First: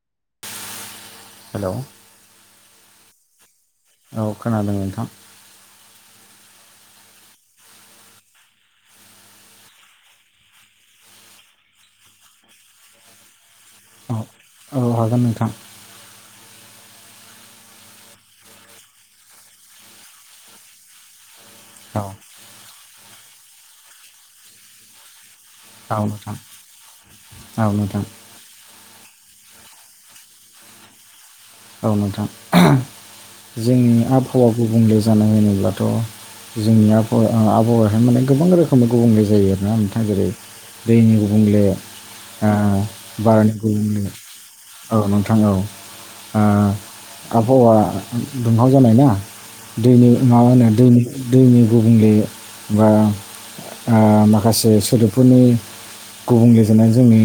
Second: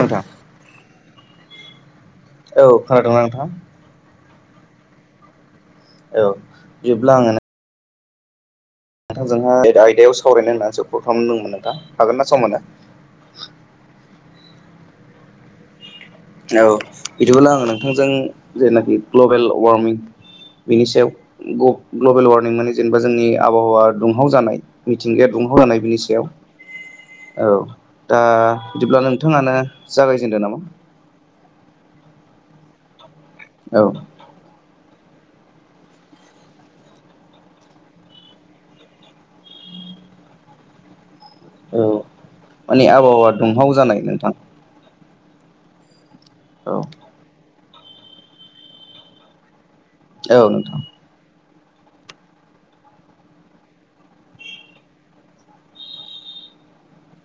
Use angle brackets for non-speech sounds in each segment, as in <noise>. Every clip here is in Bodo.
नोंथां हेलौ औ खोनादोंना नोंथां? औ खोनादों नोंथां। औ बिदिब्ला आङो नोंथांजोंहाय आयदायाव सावरायनो होननानैसो फन खालामदोंमोन। नोंथां हागोन ना सम होनो? औ औ हागोन नोंथां। औ बिदिब्ला आं नोंथांजों जेनाखि ग्लबेल वारमिं बिनि सायाव औ ग्ल-ग्लबेल वारमिं माने जेनेबा जोंनि आबहावा दुंहाव जानाय। मिथिंगाया दुंहाव जानाय औ बिनि सायाव नोंथां औ दा बिदिब्ला नोंथाङानो जागायजेनदो नामा? औ नोंथां औ जोंनि आबहावा गुबुंले जानाय होनोब्लाथ' जोंनि आबहावा ओं आबहावाहाया माने गोबां रोखोमनि गुबुंले जायो आरोना नोंथां। जेरै दैनि गुबुंले, औ ओ माने आबहावा बारनि दुंहाव जानाय गुबुंले, नोंथां औ नोंथां औ। ओं औ आबहावा दुंहाव जानाय ना दैनि मा औ होनो नोंथां दैनि दैनि गुबुंले बा ओ माखासे सोदोबफोरनि गुबुंले जानानै जोंनि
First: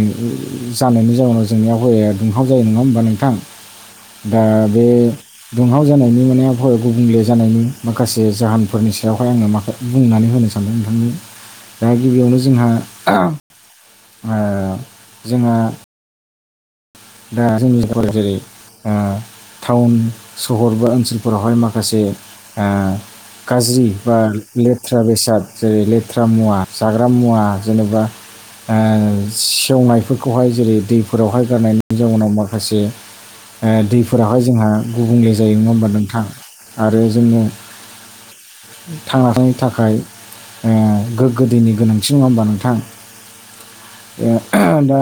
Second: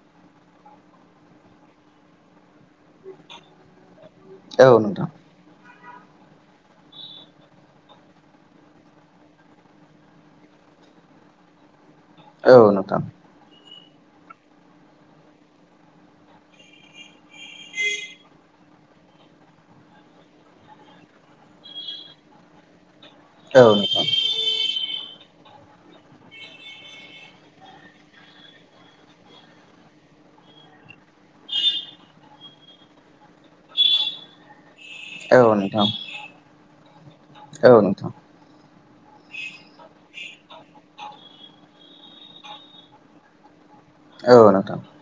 जानायनि जाउनाव जोंनि आबहावाया दुंहाव जायो नङा होमबा नोंथां? दा औ बे नोंथां दुंहाव जानायनि माने आबहावा गुबुंले जानायनि माखासे जाहोनफोरनि सायावहाय आङो माखा बुंनानै होनो सानदों नोंथांनो <inaudible> दा गिबियावनो औ जोंहा नोंथां ओं जोंहा दा जोंनिव जेरै ओं टाउन सहर बा ओनसोलफोरावहाय माखासे ओ औ गाज्रि बा नोंथां लेथ्रा बेसाद जेरै लेथ्रा मुवा, जाग्रा मुवा जेनेबा ओं सेवनायफोरखौहाय जेरै दैफोरावहाय गारनायनि जाउनाव माखासे ओं दैफोरावहाय जोंहा गुबुंले जायो नङा होमबा नोंथां आरो जोङो औ नोंथां थांना थानायनि थाखाय ओं गोग्गो दैनि गोनांथि नङा होमबा नोंथां। <inaudible> नोंथां दा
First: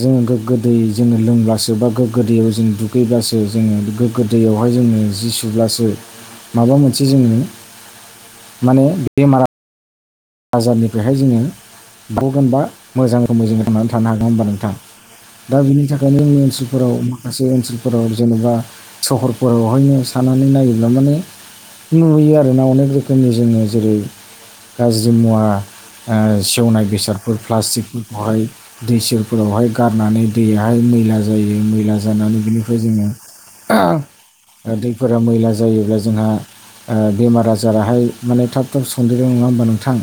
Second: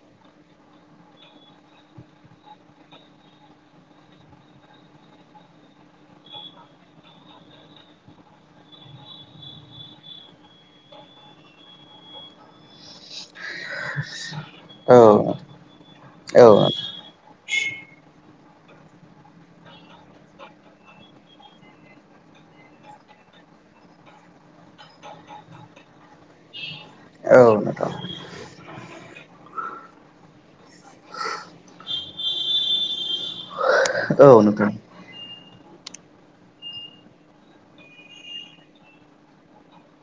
जोंङो गोगो दै जोङो लोंब्लासो बा गोग्गो दैयाव जों दुगैब्लासो जोङो गोग्गो दैयावहाय जोङो अब्लासो माबा मोनसे जोङो बेमारा बाजारनिफ्रायहाय जोङो बेखौ जेनेबा मोजां रोखोमै जोङो थांनानै थानो हागोन होनबा औ नोंथां दा बिनि थाखायनो जोंनि औ ओनसोलफोराव माखासे ओनसोलफोराव जेनेबा सहरफोरावहायनो सानानै नायोब्ला माने नुयो आरोना अनेक रोखोमनि जोङो जेरै गाज्रि मुवा सेवनाय नोंथां बेसादफोर प्लास्टिकफोरखौहाय दै सेरफोरावहाय गारनानै दैयाहाय मैला जायो मैला जानानै बिनिफ्राय जोङो औ नोंथां <inaudible> दै फोरा मैला जायोब्ला जोंहा बेमार आजाराहाय माने थाब थाब संन्देरो नङा होमबा नों गोथां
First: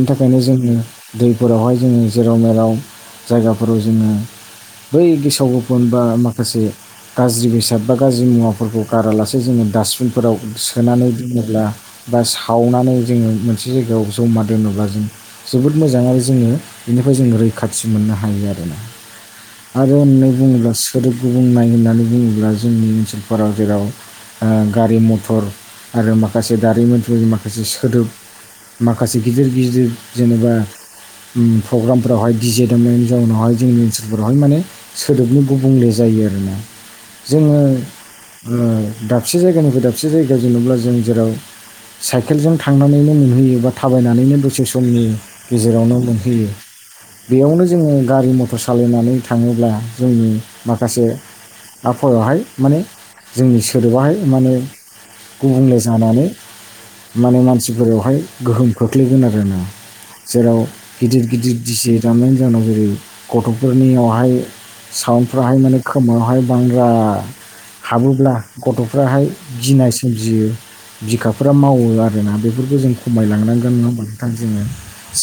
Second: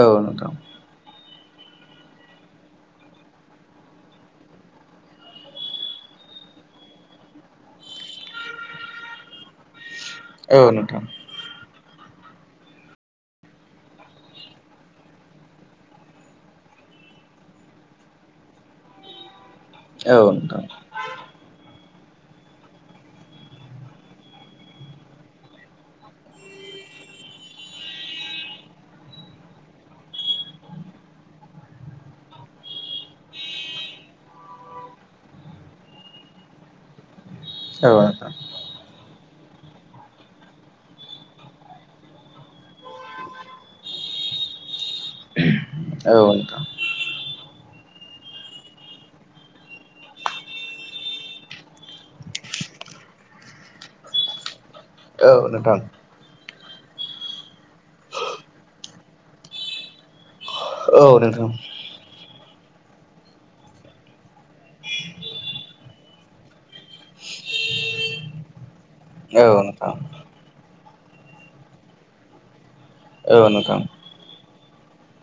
औ थाखायनो नोंथां जोङो दैफोरावहाय जोङो जेराव मेलाव जायगाफोराव जोङो बै गेसाव गोफन बा माखासे गाज्रि बेसाद बा गाज्रि मुवाफोरखौ गारासे जोङो डास्टबिन फोराव औ नोंथां सोनानै दोनोब्ला बा सावनानै जोङो मोनसे जायगायाव जमा दोनोब्ला जों जोबोद मोजां आरो जोङो बेनिफ्राय जों रैखाथि मोननो हायो आरो। आरो औ नोंथां औ होननानै नोंथां बुङोब्ला सोदोब गुबुं नाय होननानै बुङोब्ला जोंनि ओनसोलफोराव जेराव गारि मथर आरो माखासे दारिमिनफोरनि माखासे दोब माखासे गिदिर गिदिर जेनेबा प्रग्रामफोरावहाय बिजेदोंमोन जउनावहाय जोंनि ओनसोलफोरावहाय माने सोदोबनि गुबुंले जायो आरोना जोङो औ दाबसे जायगानिफ्राय दाबसे जायगायाव जेननोब्ला जों जेराव साइकेलजों थांनानैनो मोनहैयो बा थाबायनानैनो बोसे समनि गेजेरावनो नोंथां औ मोनहैयो नोंथां बेयावनो जोङो गारि मथर सालायनानै थाङोब्ला जोंनि माखासे आफावहाय माने जोंनि सोदोबाहाय माने औ नोंथां गुबुंले जानानै माने मानसिफोरावहाय गोहोम खोख्लैगोन आरो ना जेराव औ गिदिर नोंथां गिदिर गिदिर एजामनायनि जाहाव जेरै गथ'फोरनियावहाय साउन्डफ्राहाय माने खोमायावहाय बांद्रा हाबोब्ला गथ'फ्राहाय औ गिनाय नोंथां सोमजियो बिखाफोरा मावो आरो ना बेफोरखौ जों औ खमायलांनांगोन नोंथां नङा होमबा जोङो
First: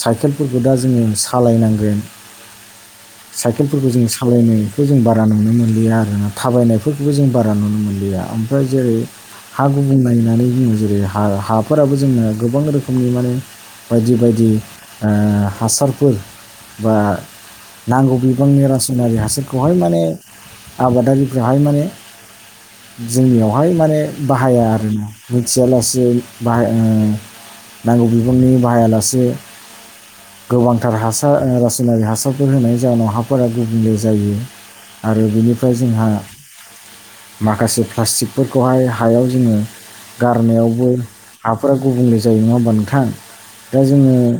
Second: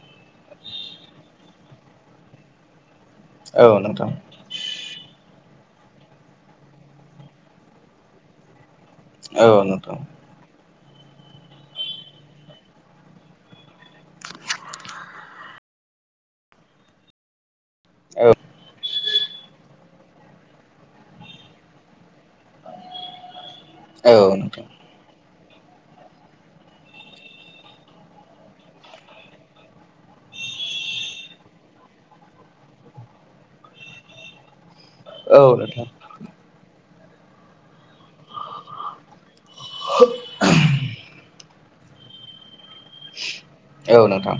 साइकेलफोरखौ दा जोङो सालायनांगोन <inaudible> साइकेलफोरखौ जों नोंथां औ नोंथां सालायनायखौ जों बारा नुनो मोनलिया आरोना थाबायनायफोरखौबो जों बारा नुनो मोनलिया फ्राय जेरै औ हा नोंथां गुबुं नायनानै बुङो जेरै हा हा ह फोराबो जोङो गोबां रोखोमनि माने बायदि बायदि हासारफोर बा नांगौ बिबांनि रासायनारि हासारखौहाय माने आबादारिफ्राहाय माने जोंनियावहाय माने बाहाया आरोना मिथियालासे बाहाय नांगौ बिबनि बाहायालासे गोबांथार हासार रासायनारि हासारफोर होनायनि जाहोनाव हाफोरा गुबुंले जायो आरो औ नोंथां औ नोंथां औ बेनिफ्राय जोंहा माखासे प्लास्टिकफोरखौहाय हायाव जोङो गारनायावबो हाफोरा गुबुंले जायो नङा होमबाथां दा नोंथां औ जोङो नोंथां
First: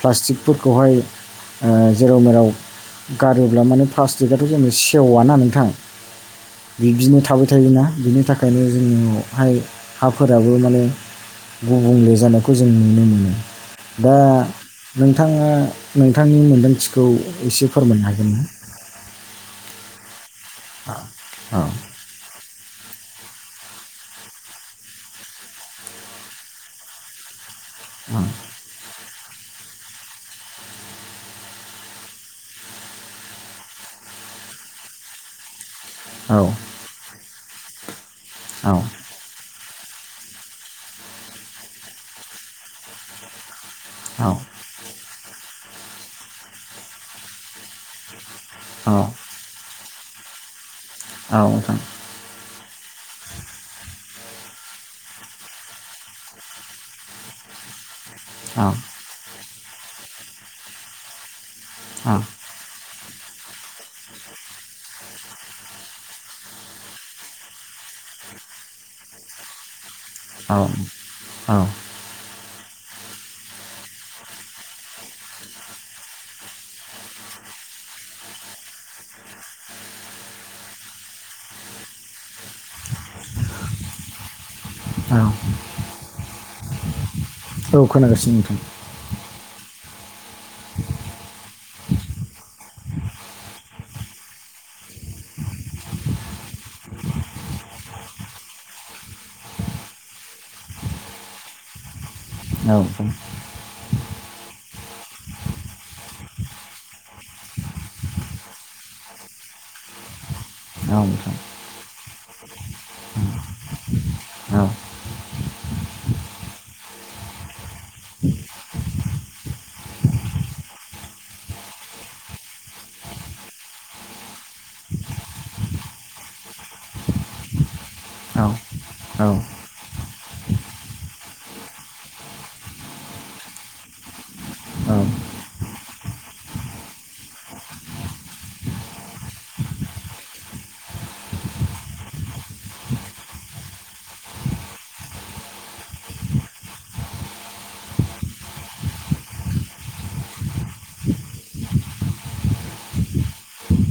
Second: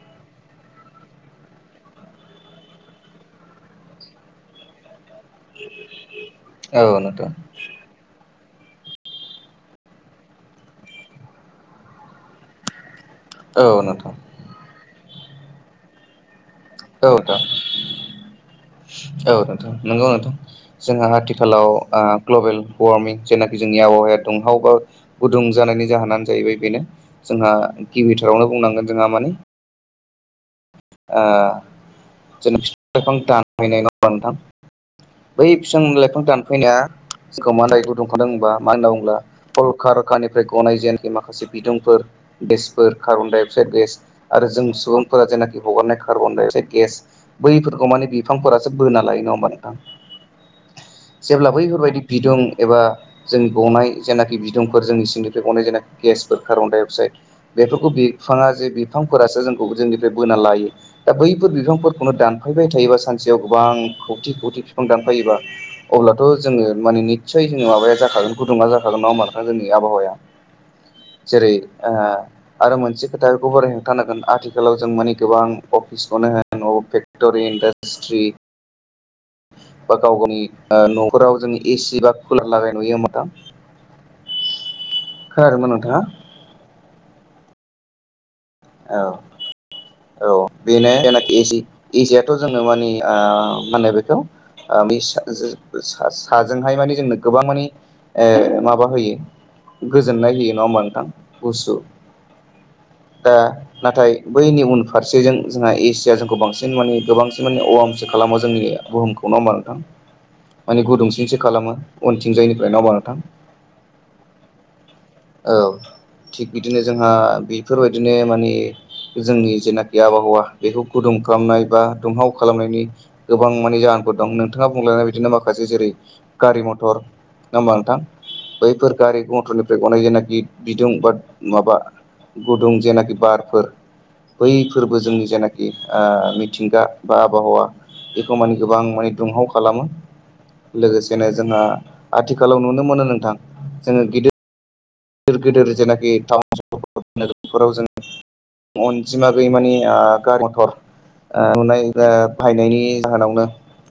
प्लास्टिकफोरखौहाय जेराव मेराव गारोब्ला माने प्लास्टिकआथ' जों सेवा ना नोंथां बिब्दिनो थाबाय थायोना बिनि थाखायनो जोंनियावहाय हाफोराबो माने गुबुंले जानायखौ जों नुनो मोनो दा नोंथाङा नोंथांनि मोन्दांथिखौ एसे फोरमायनो हागोन न औ नोंथ नंगौ नोंथां जोंहा आथिखालाव ग्लबेल वार्मिं जेनाखि जोंनि आबहावाया दुंहाव बा गुदुं जानायनि जाहोनानो जाहैबाय बेनो जोंहा गिबिथारावनो बुंनांगोन जोंहा माने जां दांहैनाय नङा नोंथां बै बिफां लाइफां औ दानफैनाया जोंखौ मााय गुदुंखादों होनबा औ मा होनना बुंल्बा अलक रखानिफ्राय गनाय जेनाखि माखासे बिदुंफोर गेसफोर कार्बन दडाइ अक्साइद गेस औ आरो जों सुबुंफोरा जेनाखि हगारनाय कार्बन ाइ अक्साय गेस बैफोरखौ माने बिफांफोरा औ बोना लायो नङा होमबा नोंथां जेब्ला नोंथां बैफोरबायदि बिदुं एबा जोंनि गनाय जेनाखि बिदुंफोर जोंनि सिंनिफ्राय गनाय जेनाखि गेसफोर कार्बन डाइ अक्साइड बेफोरखौ बिफाङा जे औ बिफांफोरासो जोंखौ जोंनिफ्राय बोना लायो दा बैफोर बिफांफोरखौनो दान थांफैबाय थायोबा सानसेयाव गोबां खौथि खौथि बिफां दानफायोबा अब्लाथ' जोङो माने निसय जोङो माबाया जाखागोन गुदुङा जाखागोन ना मथां जोंनि आबहावाया औ जेरै औ आरो मोनसे खोथा बेखौ बोरै हेंथानांगोन आथिखालाव जों मान गोबां अफिसखौनो होन अब फेक्ट'रि इडास्ट्रि बा गाव गावनि न'खराव जों एसि बा कुलार लागाय नुयो होम दां औ औ खोनागासिनो नोंथां औ औ बेनो जायनाखि एजि इजियाथ' जोङो मानिे मा होनो बेखौ बे साजोंहाय माने जोंनो गोबां माने माबा होयो गोजोननाय होयो नङा होमबा नोंथां गुसु औ औ दा नाथाय बैनि उन फारसेजों जोंहा एसिया जोंखौ बांसिन माने गोबांसिन माने अवमस खालामो जोंनि बुहुमखौ नाव बारथां माने नोंथां गुदुंसिंसो खालामो उनथिंजायनिफ्राय नाव बारथां औ औ थिग बिदिनो जोंहा बेफोरबायदिनो माने जोंनि जेनाखि आबहावा बेखौ गुदुं खालामनाय बा दुंहाव खालामनायनि गोबां मानिे जाहोनफोर दं नोंथाङा बुंलायनाय बिदिनो माखासे जेरै गारि मथर हबा नोंथां बैफोर गारि नोंथां औ मथरनि बे गनाय जेनाखि बिदुं बा माबा गुदुं जेनाखि बारफोर बै औ फोरबो जोंनि जेनाखि मिथिंगा बा आबहावा बेखौ माने गोबां माने दुंहाव खालामो लोगोसेनो जोंहा आथिखालाव नुनो मोनो नोंथां जोङो गिदिर गिदिर गिदिर जेनाखि टाउन सर नोफोराव जोङ अनजिमा गैयि मानि गारि मथर मोननाय बाहायनायनि जाहोनावनो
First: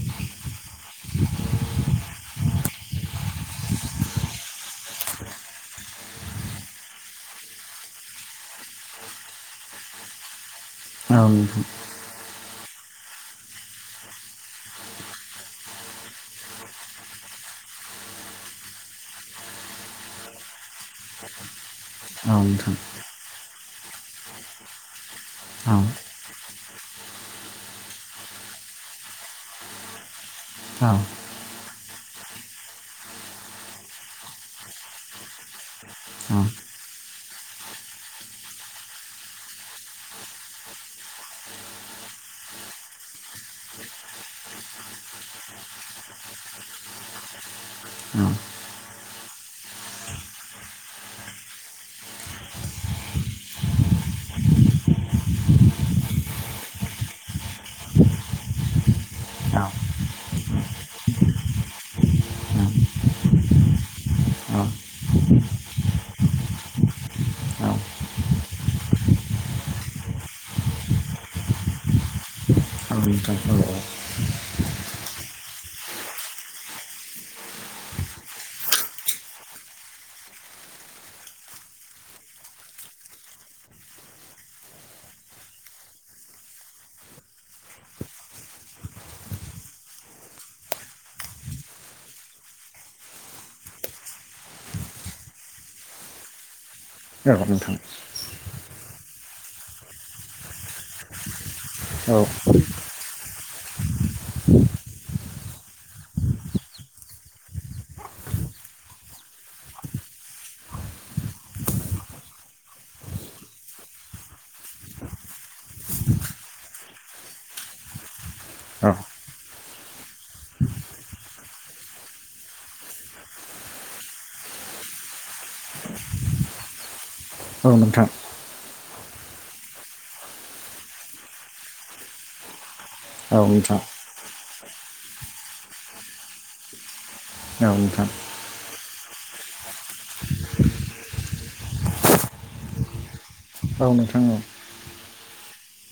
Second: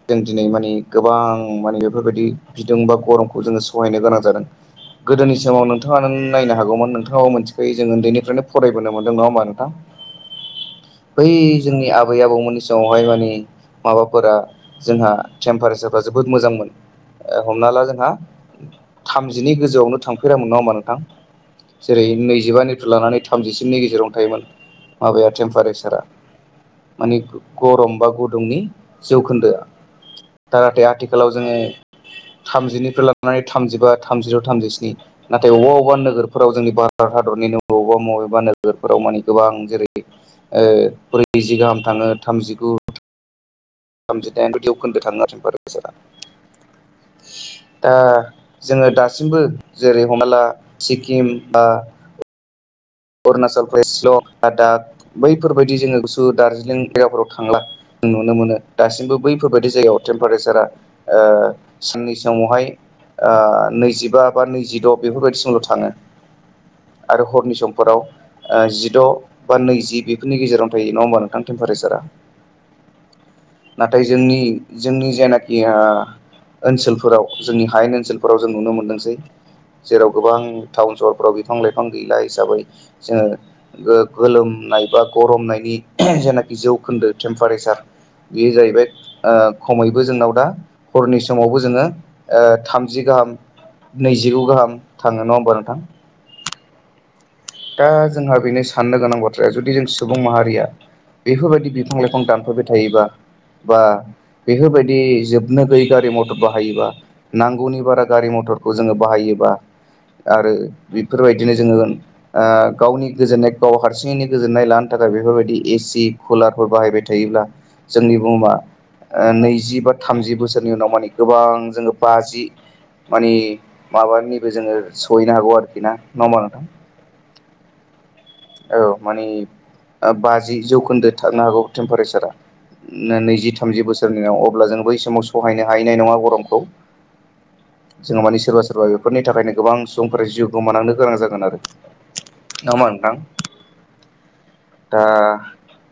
जों दिनै मानिे गोबां माने बेफोरबायदि बिदुं बा गरमखौ जोङो सहायनो गोनां जादों गोदोनि समाव नोंथां नोंथाङा नों नायनो हागौमोन नोंथाङाबो मोनथिखायो जों उन्दैनिफ्रायनो फरायबोनो मोनदों नङा होमबा नोंथां नोंथां औ नोंथां औ बै जोंनि आबै आबौमोन जावहाय मानिे माबाफोरा जोंहा टेमपारेसारफ्रा जोबोद मोजांमोन हमना ला जोंहा थामजिनि गोजौआवनो थांफेरामोन नङा होनबा नों जेरै नैजिबानिफ्राय लानानै थामजिसेनि गेजेरावनो थायोमोन माबाया टेम्पारेसारा माने गरम बा गुदुंनि जौखोन्दोआ दा नाथाय आथिखालाव जोङो थामजिनिफ्राय लानानै थामजिबा थामजिद' थामजिस्नि नाथाय अबेबा अबेबा नोगोराव जोंनि भारत हादरनिनो बबेबा बबेबा नोगोरफोराव माने गोबां जेरै ब्रैजि गाहाम थाङो थामजिगु थामजिदाइन' जौखोन्दो थाङो आरो टेम्पारेसारा दा जोङो दासिमबो जेरै हमना ला सिक्किम बा अरुणाचल प्रदेश ल आ दा बैफोरबायदि जोङो गुसु दार्जिलिं जायगाफोराव थांला नुनो मोनो दासिमबो बैफोरबायदि जायगायाव टेम्पारेसारा ओ साननि समावहाय ओ नैजिबा बा नैजिद' बेफोरबायदिसिमल' थाङो आरो हरनि सम फोराव जिद' बा नैजि बेफोरनि गेजेरावनो थायो नङा होमबा नोंथां टेम्पारेचारा नोंथां औ औ नाथाय जोंनि जोंनि जेनाखि हा ओनसोलफोराव जोंनि हायेन ओनसोलफोराव जों नुनो मोनदोंसै जेराव गोबां टाउन सहरफ्राव बिफां लाइफां गैला हिसाबै जोङो गोलोमनाय बा गरमनायनि जेनाखि जौखोन्दो टेम्पारेसार बे जाहैबाय खमैबो जोंनाव दा हरनि समावबो जोङो थामजि गाहाम नैजिगु गाहाम थाङो नङा होमबा नोंथां नंगौ नोंथां दा जोंहा बेनो साननो गोनां बाथ्राया जुदि जों सुबुं माहारिया बेफोरबायदि बिफां औ लाइफां दानफायबाय थायोबा बा बेफोरबायदि जोबनो गैयै गारि मथर बाहायोबा नांगौनि बारा गारि मथरखौ जोङो बाहायोबा आरो बेफोरबायदिनो जोङो ओ गावनि गोजोननाय गाव हारसिङैनो गोजोननाय लानो थाखाय बेफोरबायदि एसि कुलारफोर बाहायबाय थायोब्ला जोंनि बुहुमा औ ओ नैजि बा थामजि बोसोरनि उनाव माने गोबां जोङो बाजि मानि माबानिबो जोङो सहैनो हागौ आरोखि ना नङा होमबा नोंथां औ नोंथां औ माने बाजि जौखोन्दो थांनो हागौ टेम्पारेसारा औ नैजि नोंथां थामजि बोसोरनियाव अब्ला जों बै समाव सहायनो हायैनाय नङा गरमखौ औ नोंथां जोंहा माने सोरबा सोरबा बे फोरनि थाखायनो गोबां सुबुंफोरा जिउ गोमानांनो गोनां जागोन आरो नङा होमबा नोंथां औ नोंथां औ दा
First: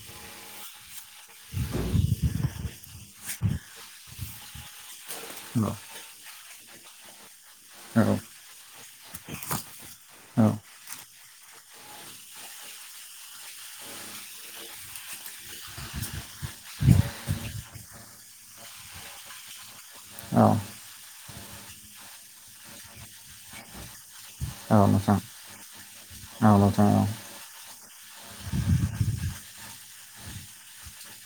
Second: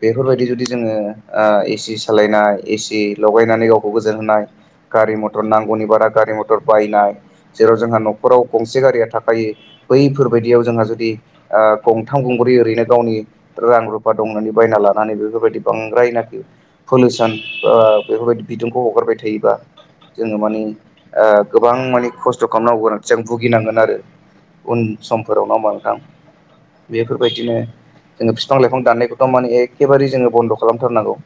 बेफोरबायदि जुदि जोङो एसि सालायनाय एसि लगायनानै गावखौ गोजोन होनाय गारि मथर औ नांगौनि बारा गारि मथर बायनाय जेराव औ जोंहा न'खराव गंसे गारिया थाखायो औ बैफोरबायदियाव जोंहा जुदि ओ गंथाम गंब्रै ओरैनो गावनि रां रुफा दं होननानै बायना लानानै बेफोरबायदि बांद्रायनाखि पलुसन ओ बेफोरबायदि बिदुंखौ हगारबाय थायोबा जोङो औ माने ओ गोबां माने खस्थ' खालामनांगौ गोनांथिजों भुगिनांगोन आरो उन नोंथां समफोराव नङा होमबा नोंथां औ नोंथां बेफोरबायदिनो जोङो बिफां -लाइफां दाननायखौथ' माने एखेबारे जोङो बन्द' खालामथारनांगौ।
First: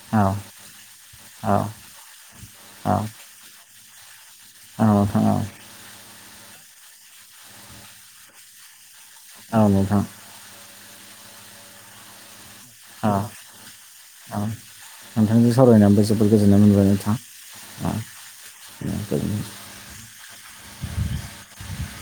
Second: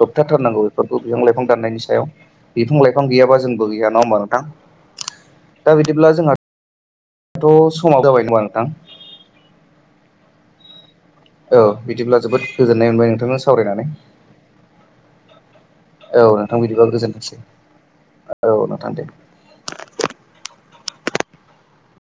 होबथाथारनांगौ बेफोरखौ बिफां लाइफां दान्नायनि सायाव बिफां लाइफां गैयाबा जोंबो गैया नङा होमबा नोंथां दा बिदिब्ला जोंहा दाथ' समा जाबाय जोंहा नोंथां औ नोंथां औ बिदिब्ला जोबोद गोजोननाय मोनबाय औ नोंथांजों सावरायनानै नोंथांजों सावरायनायबो औ जोबोद गोजोननाय नोंथां मोनबाय बिदिबा नोंथां। गोजोनथोंसै औ नोंथां दे गोजोनथों